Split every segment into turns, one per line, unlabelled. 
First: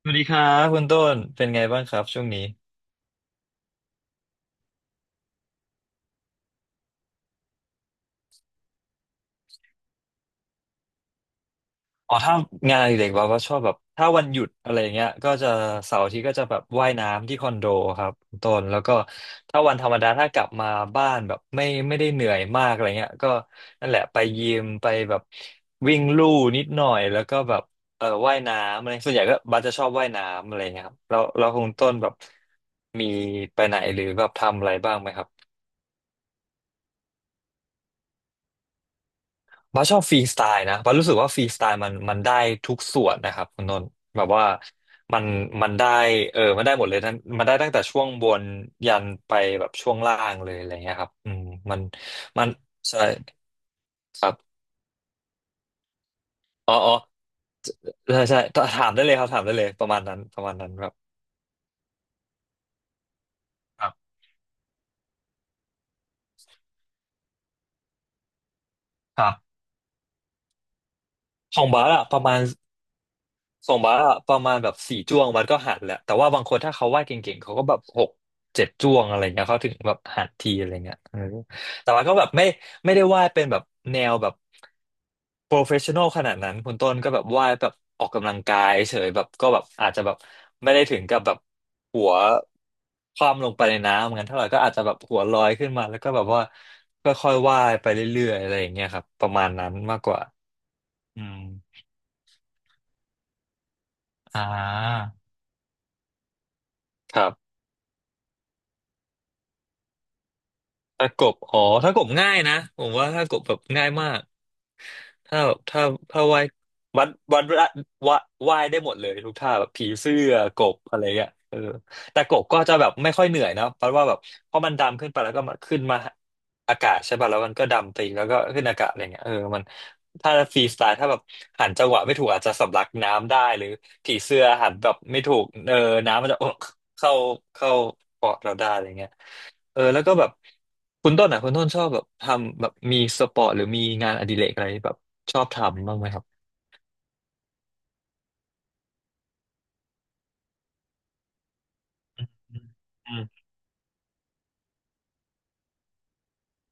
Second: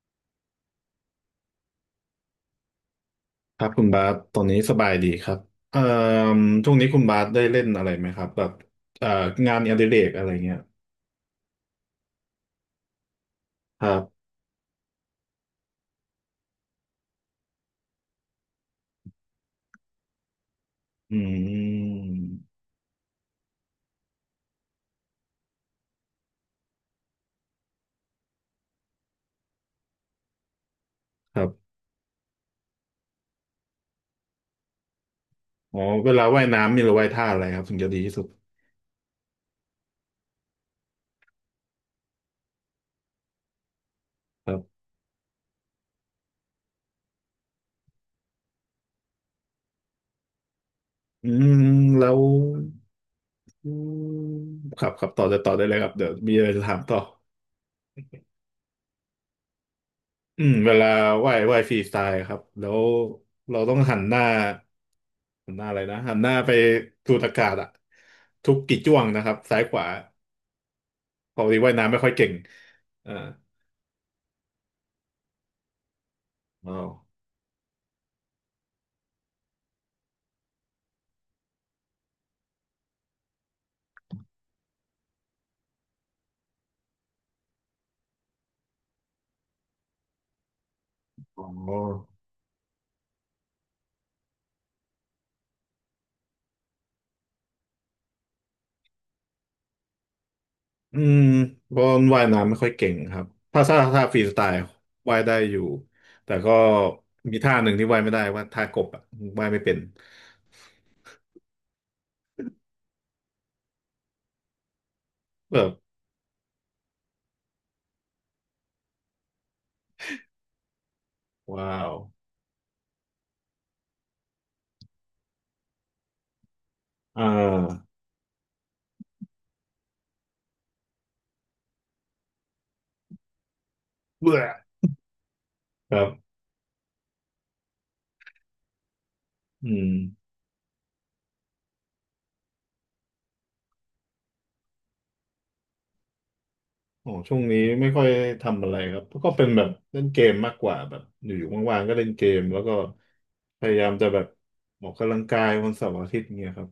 สวัสดีครับคุณต้นเป็นไงบ้างครับช่วงนี้
ครับคุณบาสตอนนี้สบายดีครับเอ่อช่วงนี้คุณบาสได้เล่นอะไรไหมครับแบบเอ่องานอดิเรกอะไรเงี้ย
อ๋อถ้างานอดิเด็กว่าก็ชอบแบบ
ครั
ถ้า
บ
วันหยุดอะไร่าเงี้ยก็จะเสาร์อาทิตย์ก็จะแบบว่ายน้ำที่คอนโดครับคุณต้นแล้วก็ถ้าวันธรรมดาถ้ากลับมาบ้า
อื
นแบบไม่ได้เหนื่อย
ม
มากอะไรเงี้ยก็นั่นแหละไปยิมไปแบบวิ่งลู่นิดหน่อยแล้วก็แบบเออว่ายน้ำอะไรส่วนใหญ่ก็บัสจะชอบว่ายน้ำอะไรเงี้ยครับแล้ว
ครั
แล้วคุ
บ
ณต้นแบบมีไปไหนหรือแบบทำอะไรบ้างไหมครับ
อ๋อเวลาว่ายน้ำมีหรือว่ายท่าอะไรครับถึงจะดีที่สุด
บ้าสชอบฟรีสไตล์นะบ้าสรู้สึกว่าฟรีสไตล์มันได้ทุกส่วนนะครับคุณนนท์แบบว่า
ครับ
มันมันได้เออมันได้หมดเลยทั้งมันได้ตั้งแต่ช่วงบนยันไปแบบช่วงล่างเลยอะไรเงี้ยครับ
อื
อืม
ม
มัน
แล้ว
มันใช่
อื
ค
ม
รับ
ครับครับต่อได้ต่อได้เลยครับเดี๋ยวมีอะไรจะ
อ๋
ถา
อ
ม
อ๋อ
ต่อ
ใช่ถามได้เลยครับถามได้เลยประมาณนั้นป
อื
ระ
ม
มาณนั้
เว
นค
ลา
รับ
ว่ายฟรีสไตล์ครับแล้วเราต้อง
ครั
หัน
บ
หน้าหันหน้าอะไรนะหันหน้าไปสูดอากาศอะทุกกี่จ้วง
ค
นะค
รั
รั
บ
บซ้ายขวา ปกติ
ของ
ว่าย
บา
น้ำ
ร์
ไม่
อะ
ค่อย
ประ
เก่ง
มาณ
อ่า
ส่งบาสอะประมาณแบบสี่จ้วงมันก็หันแหละแต่ว่าบางคน
อ๋อ
ถ้าเขาวาดเก่งๆเขาก็แบบหกเจ็ดจ้วงอะไรเงี้ยเขาถึงแบบหันทีอะไรเงี้ยเออแต่ว่าก็แบบไม่ได้วาดเป็นแบบแนวแบบโปรเฟชชั่นอลขนาดนั้นคุณต้นก็แบบวาดแบบออกกำลังกายเฉยแบบก็แบบอาจจะแบบไม่ได้ถึงกับแบบ
อ๋อ
หัวคว่ำลงไปในน้ำงั้นเท่าไหร่ก็อาจจะแบบหัวลอยขึ้นมาแล้วก็แบบว่าค่อยๆวาดไปเรื่อยๆอะไรอย่างเงี้ยครับประมาณนั้นมากกว่า
อืม
อืม
บอลว่ายน้ำไม่ค่อยเก่งครับถ้าฟรีส
อ่
ไตล์
า
ว่ายได้อยู่แต่ก็
ครั
มี
บ
ท่าหนึ่งที่ว่ายไม่ได้ว่าท่ากบอ่ะว่ายไม่เป็น
ถ้ากบอ๋อถ้ากบง่ายนะผมว่าถ้ากบแบบง่ายมากถ้าแบ
แบ
บ
บ
ถ้าว่ายวัดวัดวดว่าว่ายได้หมดเลยทุกท่าแบบผีเสื้อกบอะไรเงี้ยเออ
ว้าว
แต่กบก็จะแบบไม่ค่อยเหนื่อยนะเพราะว่าแบบเพราะมันดำขึ้นไปแล้วก็มาขึ้นมาอากาศใช่
อ่
ป่ะแล้วมันก็
า
ดำไปอีกแล้วก็ขึ้นอากาศอะไรเงี้ยเออมันถ้าฟรีสไตล์ถ้าแบบหันจังหวะไม่ถูกอาจจะสำลักน้ำได้หรือผี
เบื่
เสื้
อ
อหันแบบไม่ถูกเออ
ครั
น้ำมัน
บ
จะ เข้าเข้าปอดเราได้อะไรเงี้ย
อื
เออ
ม
แล้วก็แบบคุณต้นชอบแบบทำแบบมีสปอร์ตหรือมีงานอดิเรกอะไรแบบชอบทำบ้างไหมครับ
อ๋อช่วงนี้ไม่ค่อยทำอะไรครับก็เป็นแบบเล่นเกมมากกว่าแบบอยู่ๆว่างๆก็เล่นเกมแล้วก็
อืม
พยายามจะแบบออกกำลังกายวันเสาร์อาทิตย์เงี้ยครับ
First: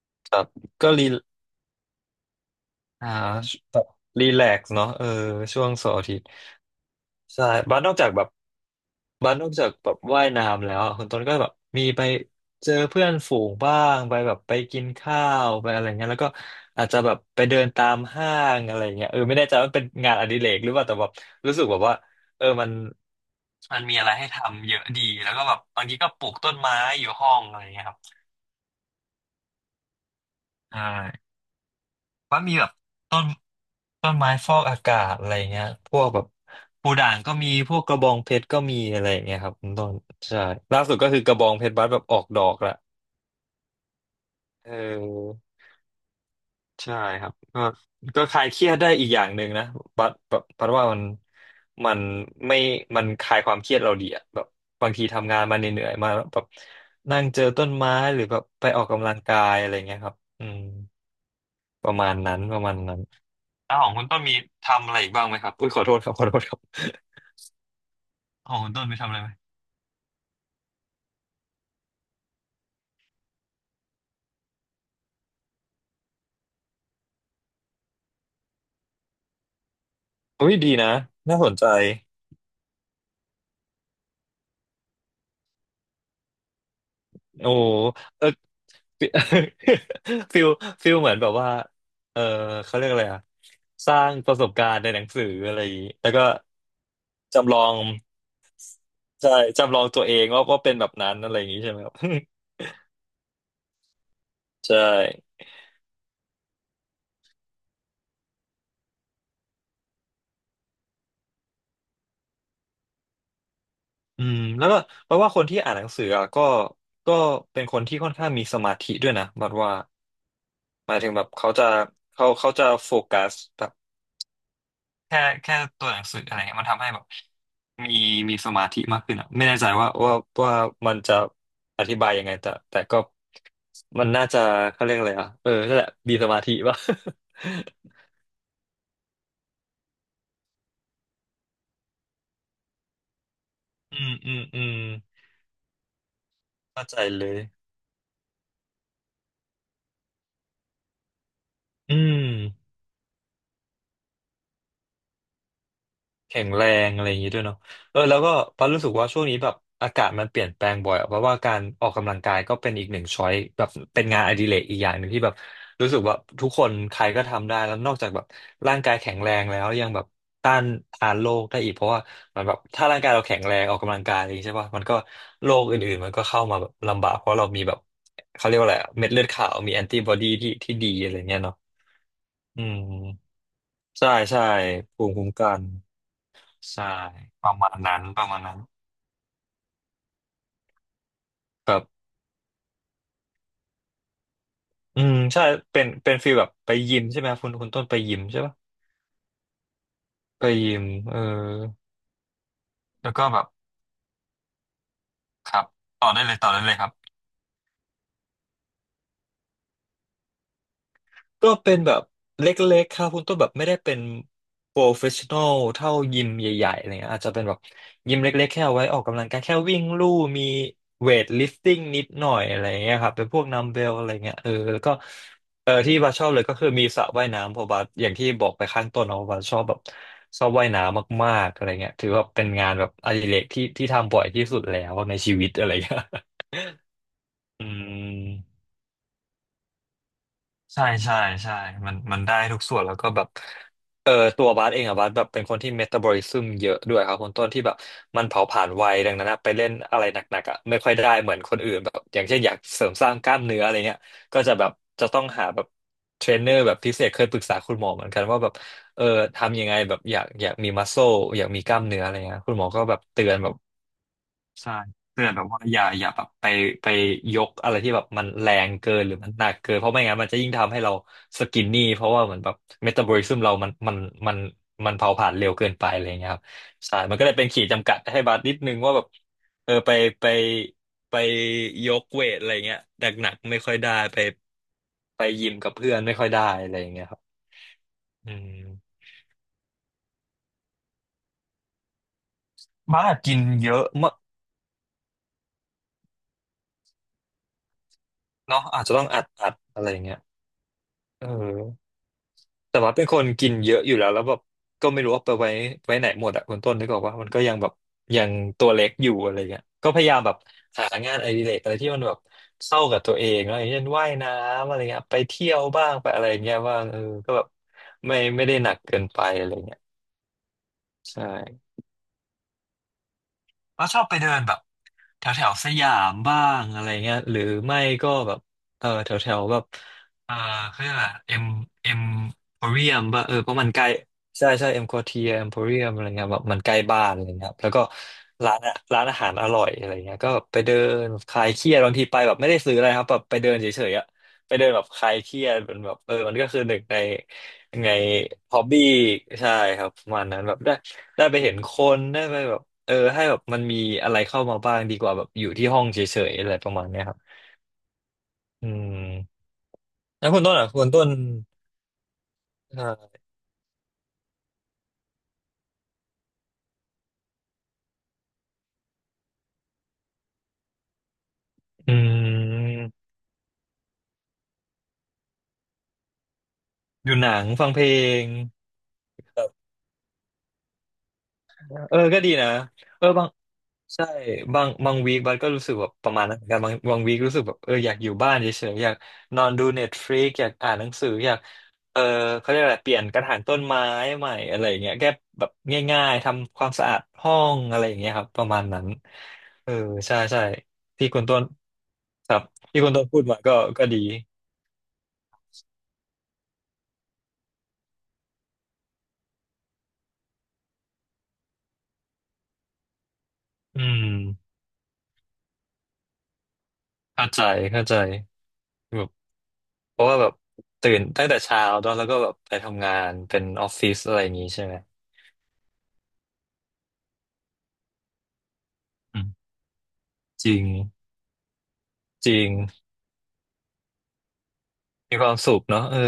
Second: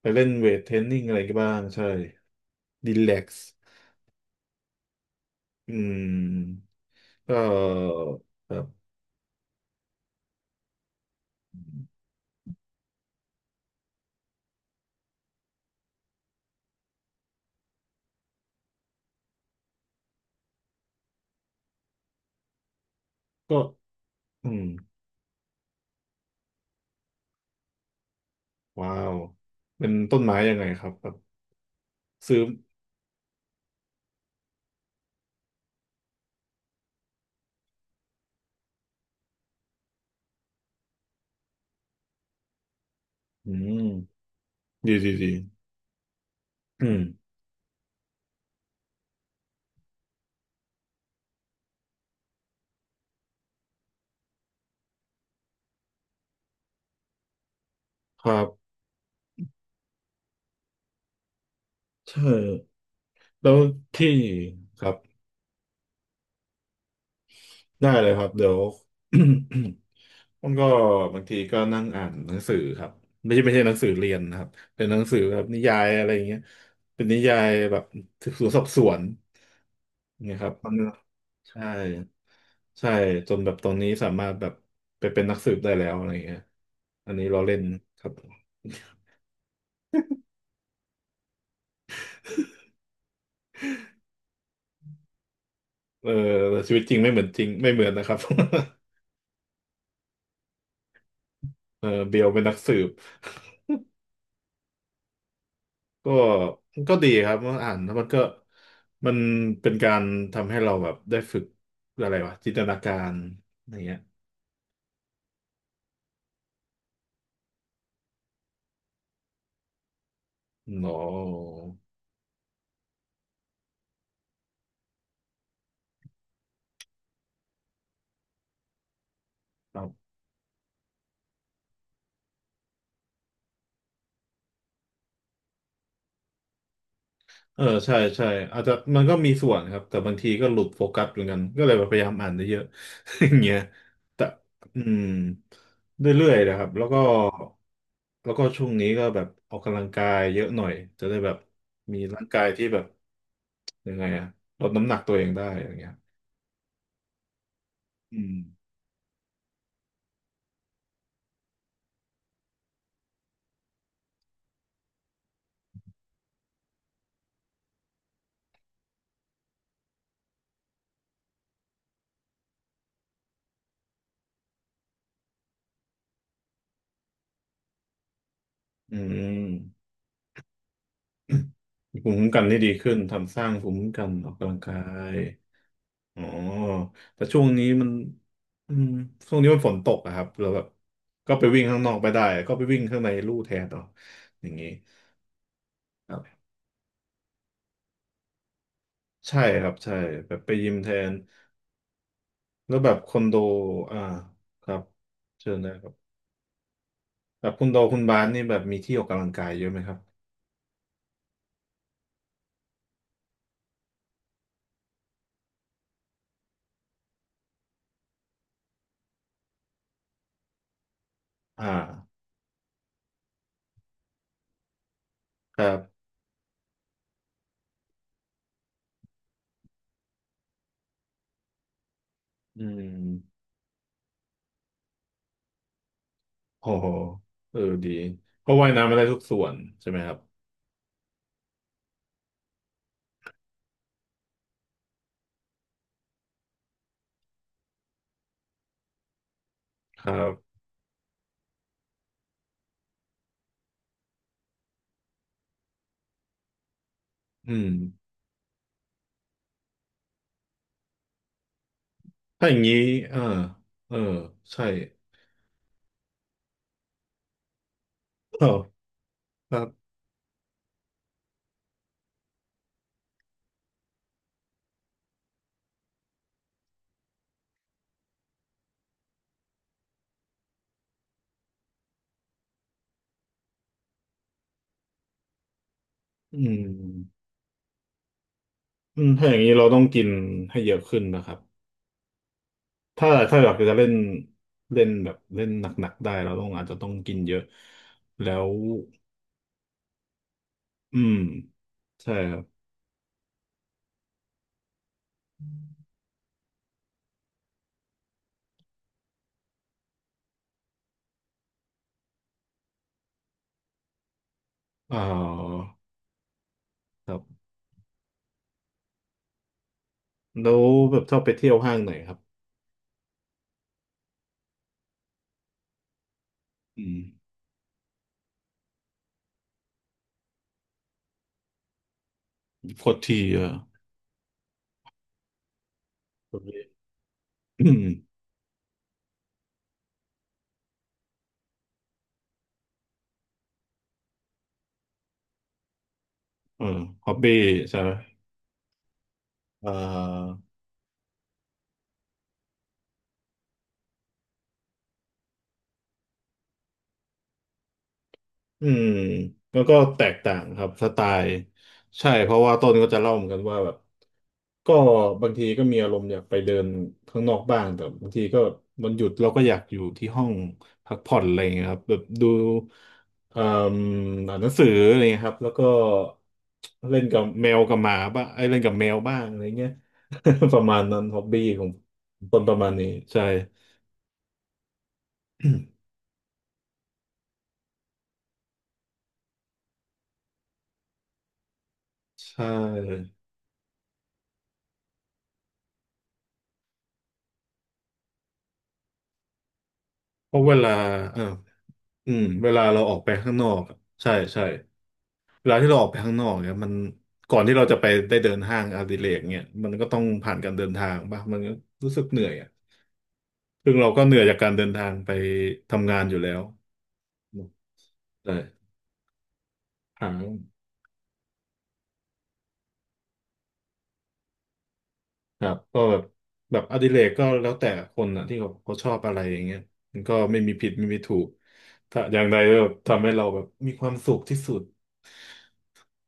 ไปเล่น
ครับ
เวทเทรน
ก็
นิ่ง
รี
อะไรกันบ้างใช่ดี
อ่า
แลกซ์
แบบรีแลกซ์เนาะเออช่วง
อื
เสาร์อาทิตย์
มก็
ใช่บ้านนอกจากแบบ
แบบ
บ้านนอกจากแบบว่ายน้ำแล้วอะคุณต้นก็แบบมีไปเจอเพื่อนฝูงบ้างไปแบบไปกินข้าวไปอะไรเงี้ยแล้วก็อาจจะแบบไปเดินตามห้างอะไรเงี้ยเออไม่แน่ใจว่าเป็นงานอดิเรกหรือเปล่าแต่แบบรู้สึกแบบว่าเออมัน
ก็
มันมีอะไรให้
อืม
ทำเยอะดีแล้วก็แบบบางทีก็ปลูกต้นไม้อยู่ห้องอะไรเงี้ยครับ
ว้าวเป็นต้นไม้ยังไง
ใช่
ครับแบบซื้
ว่า
อ
มีแบบต้น ต้นไม้ฟอกอากาศอะไรเงี้ยพวกแบบปูด่างก็มีพวกกระบองเพชรก็มีอะไรเงี้ยครับคุณต้นใช่ล่าสุดก็คือกระบองเพชรบัดแบบออกดอกละ
อืม
เ
ดีดีดี
ออ
อื
ใช่
ม
ครับก็คลายเครียดได้อีกอย่างหนึ่งนะบัดแบบบัดว่ามันมันไม่มันคลายความเครียดเราดีอะแบบบางทีทำงานมาเหนื่อยๆมาแล้วแบบนั่งเจอต้นไม้หรื
ค
อ
รั
แบบ
บ
ไปออกกำลังกายอะไรเงี้ยครับอืมประมาณ
ใช่
นั้นประมาณนั้น
แล้ว
อ้าวของคุณ
ที่
ต้นมี
ค
ทำ
รั
อะ
บ
ไรอีกบ้างไหมครับอุ้ยขอโทษครับขอโทษครับ
ได้เลยครับเดี๋
ข
ยว
องคุณต้นไปทำอะไรไหม
มันก็บางทีก็นั่งอ่านหนังสือครับไม่ใช่ไม่ใช่หนังสือเรียนนะครับเป็นหนังสือแบบนิยายอะไรอย่างเงี้ยเป็นนิยายแบบสืบสวนสอบสวนอย่เงี้ยค
อุ้
รับ
ยดี
มัน
นะน่าสน
ใช่
ใจ
ใช่จนแบบตอนนี้สามารถแบบไปเป็นนักสืบได้แล้วอะไรอย่างเงี้ยอันนี้เรา
โอ้
เล่นครับ
เออฟิ ฟิลฟิลเหมือนแบบว่าเออเขาเรียกอะไรอะสร้างประสบการณ์ในหนังสืออะไรอย่างนี้
เอ
แล้
อ
วก็
ชีวิตจริงไม่เหมือนจริง
จำลอ
ไม่
ง
เหมือนนะครับ
ใช่จำลองตัวเองว่าเป็นแบบนั้นอะไรอย่างนี้ใช่ไหม
เอ
ค
อ
รับ
เบลเป็นนักสืบ
ใช่
ก็ก็ดีครับเมื่ออ่านแล้วมันก็มันเป็นการทำให้เราแบบได้ฝึกอะไรวะจินตนาการอะไรเงี้ย
อืมแล้วก็เพราะว่าคนที่อ่านหนังสืออะก็เป็นคนที่ค่อนข้างมีสมาธิด้วยนะบัดว่า
หร
ห
อ
มายถึงแบบเขาจะเขาจะโฟกัสแบบ แค่แค่ตัวหนังสืออะไรเงี้ยมันทำให้แบบมีมีสมาธิมากขึ้นอ่ะไม่แน่ใจ
ครั
ว่า
บ
ว่ามันจะอธิบายยังไงแต่แต่ก็มันน่าจะเขาเรียกอะไรอ่ะเออนั่นแหละมีสมาธิป่ะ
เออใช่ใช่อาจจะมันก็มีส่วนครับแต่บางทีก็หลุดโฟกัสเหมือนกันก็เลยพยายามอ่านเยอะ ๆอย่างเงี้ย
อืม
แต่
อืมอืม
อืมเรื่อยๆนะครับแล้
เข้า
ว
ใจ
ก็
เลย
แล้วก็ช่วงนี้ก็แบบออกกำลังกายเยอะหน่อยจะได้แบบ
อื
มีร่างกายที่
ม
แบบยังไงอะลดน้ำหนักตัวเองได้อย่างเงี้ย
แข็งแรงอะไรอย่างนี้ด้วยเนาะเออแล้
อื
วก็
ม
ปารู้สึกว่าช่วงนี้แบบอากาศมันเปลี่ยนแปลงบ่อยอะเพราะว่าการออกกำลังกายก็เป็นอีกหนึ่งช้อยแบบเป็นงานอดิเรกอีกอย่างหนึ่งที่แบบรู้สึกว่าทุกคนใครก็ทำได้แล้วนอกจากแบบร่างกายแข็งแรงแล้วยังแบบต้านทานโรคได้อีกเพราะว่ามันแบบถ้าร่างกายเราแข็งแรงออกกำลังกายอะไรอย่างนี้ใช่ป่ะมันก็โรคอื่นๆมันก็เข้ามาแบบลำบากเพราะเรามีแบบเขาเรียกว่าอะไรอะ
อื
เม็ดเลือด
ม
ขาวมีแอนติบอดีที่ดีอะไรเงี้ยเนาะ
ภูมิคุ้มกันที่
อื
ดีขึ้น
ม
ทำสร้างภูมิคุ้มกั
ใช่
นออก
ใช่
กำลังกา
ภูมิ
ย
คุ้มกัน
อ๋อ
ใช่
แต่ช่ว
ป
ง
ระ
นี้
มาณ
มัน
นั้นประมาณนั้น
อืมช่วงนี้มันฝนตกอะครับเราแบบก็ไปวิ่ง
แบ
ข้าง
บ
นอกไปได้ก็ไปวิ่งข้างในลู่แทนเอาอย่างนี้
อืมใช่เป็น
ค
เป็น
รั
ฟีล
บ
แบบไปยิมใช่ไหมคุณต้นไปยิมใช่ปะ
ใช่ครับใช่แบบ
ไป
ไปยิ
ยิ
ม
ม
แทน
เออ
แล้วแบบค
แล้ว
อ
ก็
นโด
แบบ
อ่าครับ
ค
เชิญ
รับ
นะครั
ต่อ
บ
ได้เลยต่อได้เลยครับ
แบบคุณโดคุณบาสนี่แบบมีที่ออกกำลังกายเยอะไหมครับ
ก็เป็นแบบเล็กๆครับคุณต้นแบบไม่ได้เป็นโปรเฟชชั่นอลเท่ายิมใหญ่ๆอะไรเงี้ยอาจจะเป็นแบบยิมเล็กๆแค่เอาไว้ออกกำลังกายแค่วิ่งลู่มีเวทลิฟ
อ่า
ติ้งนิดหน่อยอะไรเงี้ยครับเป็นพวกนัมเบลอะไรเงี้ยเออแล้วก็
ครั
เออที่
บ
บาสชอบเลยก็คือมีสระว่ายน้ำเพราะบาสอย่างที่บอกไปข้างต้นเนาะบาสชอบแบบชอบว่ายน้ำมากๆอะไรเงี้ยถือว่าเป็น
อื
งานแบบอดิเร
ม
กที่ทำบ่อยที่สุดแล้วในชีวิตอะไรเงี้ย
โอ้โหเออ
อื
ดีเพราะ
ม
ว่ายน้ำไม่ได้ทุกส่วนใช่ไหมครับ
ใช่ใช่ใช่มันได้ทุกส่วนแล้วก็แบบเออตัวบาสเองอะบาสแบบเป็นคนที่เมตาบอลิซึมเยอะด้วยครับคนต้นที่แบบมันเผาผลาญไวดังนั้นอะไปเล่นอะ
ค
ไร
รั
หนักๆ
บ
อะไม่ค่อยได้เหมือนคนอื่นแบบอย่างเช่นอยากเสริมสร้างกล้ามเนื้ออะไรเงี้ยก็จะแบบจะต้องหาแบบเทรนเนอร์แบบพิเศษเคยปรึก
อื
ษา
ม
คุณหมอเหมือนกันว่าแบบเออทำยังไงแบบอยากมีมัสโซอยากมีกล้ามเนื้ออะไรเงี้ย
ถ้าอ
คุณ
ย่า
ห
ง
มอ
นี้
ก็แบบ
อ่า
เตือนแบบ
เออใช่
ใช่เตือนแบบว่าอย่าแบบไปยกอะไรที่แบบมัน
เอ
แรง
อ
เกินหรือมันหนั
ค
ก
รั
เกิน
บ
เพราะไม่งั้นมันจะยิ่งทำให้เราสกินนี่เพราะว่าเหมือนแบบเมตาบอลิซึมเรามันมันเผาผลาญเร็วเกินไปอะไรอย่างเงี้ยครับใช่มันก็เลยเป็นขีดจำกัดให้บาสนิดนึงว่าแบบเออไปไปยกเวทอะไรเงี้ยหนักไม่ค่อยได้ไปยิมกับเพื่อนไม่ค่อย
อื
ได้อะไรอย่างเงี้ยครับ
ม
อืม
อืมถ้าอย่างนี้เราต้องกินให้เยอะขึ้นนะครับ
บ้า
ถ้า
สกิ
ถ้า
น
อยาก
เย
จะเล่
อะ
น
มาก
เล่นแบบเล่นหนักๆได้เราต้องอาจจะต้องกินเยอะ แล้ว
เนาะอาจจะต้องอัดอะไรอย่างเงี้ย
อืม
เออ
ใช่ครับ
แต่ว่าเป็นคนกินเยอะอยู่แล้วแล้วแบบก็ไม่รู้ว่าไปไว้ไหนหมดอะคุณต้นนึกออกว่ามันก็ยังแบบยังตัวเล็กอยู่อะไรเงี้ยก็พยายามแบบหางานอดิเรกอะไรที่มันแบบเข้ากับตัวเองอะไรอย่างเช่นว่ายน้ำอะไร
อ่
เงี้ยไปเที่ยว
า
บ้างไปอะไรเงี้ยว่างเออก็แบบไม่ได้หนักเกินไปอะไรเงี้ย
แล้วแบบช
ใ
อบไปเที่ยว
ช่
ห้างไหนครับ
ก็ชอบไปเดินแบบแถวแถวสยามบ้าง
อื
อะไร
ม
เงี้ยหรือไม่ก็แบบเออแถวแถวแบบเออเขาเรียกอะไรเอ็มโพเรี
โค
ย
ตร
ม
ที
ป่ะเออ
เออ
เพราะมันใกล้ใช่ใช่เอ็มโคเทียเอ็มโพเรียมอะไรเงี้ย
ฮ
แบ
อบ
บ
บี้
มันใกล้บ้านอะไรเงี้ยครับ
อื
แล้วก็
ม
ร้านอะร้านอาหารอร่อยอะไรเงี้ยก็แบบไปเดินคลายเครียดบางทีไปแบบไม่ได้ซื้ออะไรครับแบบไปเดินเฉยๆอะไปเดินแบบคลายเครียดมันแบบเออมันก็คือ
เออ
หนึ่งใน
ฮอบบี้ใช่
ยัง
ไหม
ไงฮอบบี้ใช่
อ่
ครับประมาณนั้น
า
แบบได้ไปเห็นคนได้ไปแบบเออให้แบบมันมีอะไรเข้ามาบ้างดีกว่าแบบอยู่ที่ห้องเฉยๆอะไรประมาณเนี้ยครับ
อื
อื
ม
ม
แล้วก็แตก
แล้ว
ต่า
คุณ
ง
ต้น
ครั
อ่ะ
บ
คุ
ส
ณ
ไต
ต้น
ล์ใช่เพราะว่าต้นก็จะเล่า
อ่า
เหมือนกันว่าแบบก็บางทีก็มีอารมณ์อยากไปเดินข้างนอกบ้างแต่บางทีก็วันหยุดเราก็อยากอยู่ที่ห้องพักผ่อนอะไรอย่างเงี้ยครับ
อื
แบบดู
ม
เอ่มอ่านหนังสืออะไรอย่างเงี้ยครับแล้วก็เล่น
อยู่
กับ
หนัง
แมว
ฟัง
กับ
เพ
ห
ล
มาบ้า
ง
งไอ้ยเล่นกับแมวบ้างอะไรเงี้ย ประมาณนั้นฮ็อบบี้ของ
เออก็ดี
ต้น
นะ
ประมาณนี้
เออ
ใช่
บางใช่บางวีคบัสก็รู้สึกแบบประมาณนั้นเหมือนกันบางวีครู้สึกแบบเอออยากอยู่บ้านเฉยๆอยากนอนดูเน็ตฟลิก อยากอ่านหนังสืออยากเออ
ใช่
เขาเรียกอะไรเปลี่ยนกระถางต้นไม้ใหม่อะไรอย่างเงี้ยแก้แบบง่ายๆ ทำความสะอาดห้องอะไรอย่างเงี้ยครับ ประมาณนั้น เออ ใช่
เพ
ใช่
ราะเวลา
ที่
เอ
คุ
อ
ณต้น
อืม
ครับ
เวลา
ที่
เรา
คุ
อ
ณ
อก
ต้น
ไป
พูด
ข้าง
มา
นอ
ก็
กอะ
ก็ดี
ใช่ใช่เวลาที่เราออกไปข้างนอกเนี่ยมันก่อนที่เราจะไปได้เดินห้างอดิเรกเนี่ยมันก็ต้องผ่านการเดินทางป่ะมันก็รู้สึกเหนื่อยอ่ะซึ่ง
อื
เราก็
ม
เหนื่อยจากการเดินทางไปทำงานอยู่แล้ว
เข้าใจเข้าใจ
ใช่
เพราะ
หา
ว่าแบบตื่นตั้งแต่เช้าเนอะแล้วก็แบบไปทำงานเป็นออฟฟิศอะไรอย่างงี้ใช่ไหม
ครับก็แบบแบบอดิเรกก็แล้วแต่คนอ่ะที่เขาชอบอะไร
อื
อย่าง
ม
เงี้ยมันก็ไม่
จ
มี
ริง
ผิดไม่มีถูกถ้าอย่าง
จ
ใด
ริง
ก็ทำให้เราแบบมีความสุขที่สุด
มีความสุขเนาะเออ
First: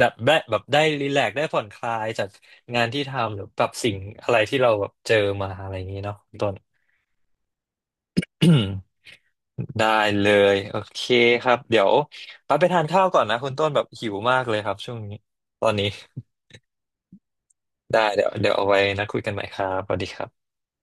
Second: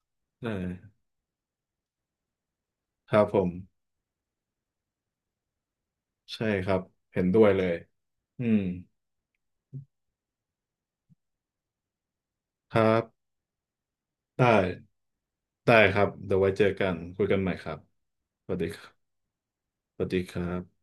ดับได้
ใช่
แบบได้รีแลกซ์ได้ผ่อนคลายจากงานที่
ครับ
ทำ
ผ
หรือ
ม
แบบสิ่งอะไรที่เราแบบเจอมาอะไรอย่างงี้เนาะ
ใช่
ต้น
ครับเห็นด้วยเลยอืม
ได้เลยโอเคครับเดี๋ยวปั๊บไป
ค
ทา
รั
นข้าวก่อน
บ
นะคุณต้นแบบหิวมาก
ได้
เลยครับช่วงนี้ตอน
ได้
นี้
ครับเดี๋ยวไว้เจอกัน คุยกันใหม่ครับ
ได้เดี๋ยว
ส
เดี๋ยว
วัสดี
เอา
ค
ไว้
รั
นะ
บ
คุยกันใหม่ครับส
ส
วัส
วั
ดี
สดี
ครั
ครั
บ
บ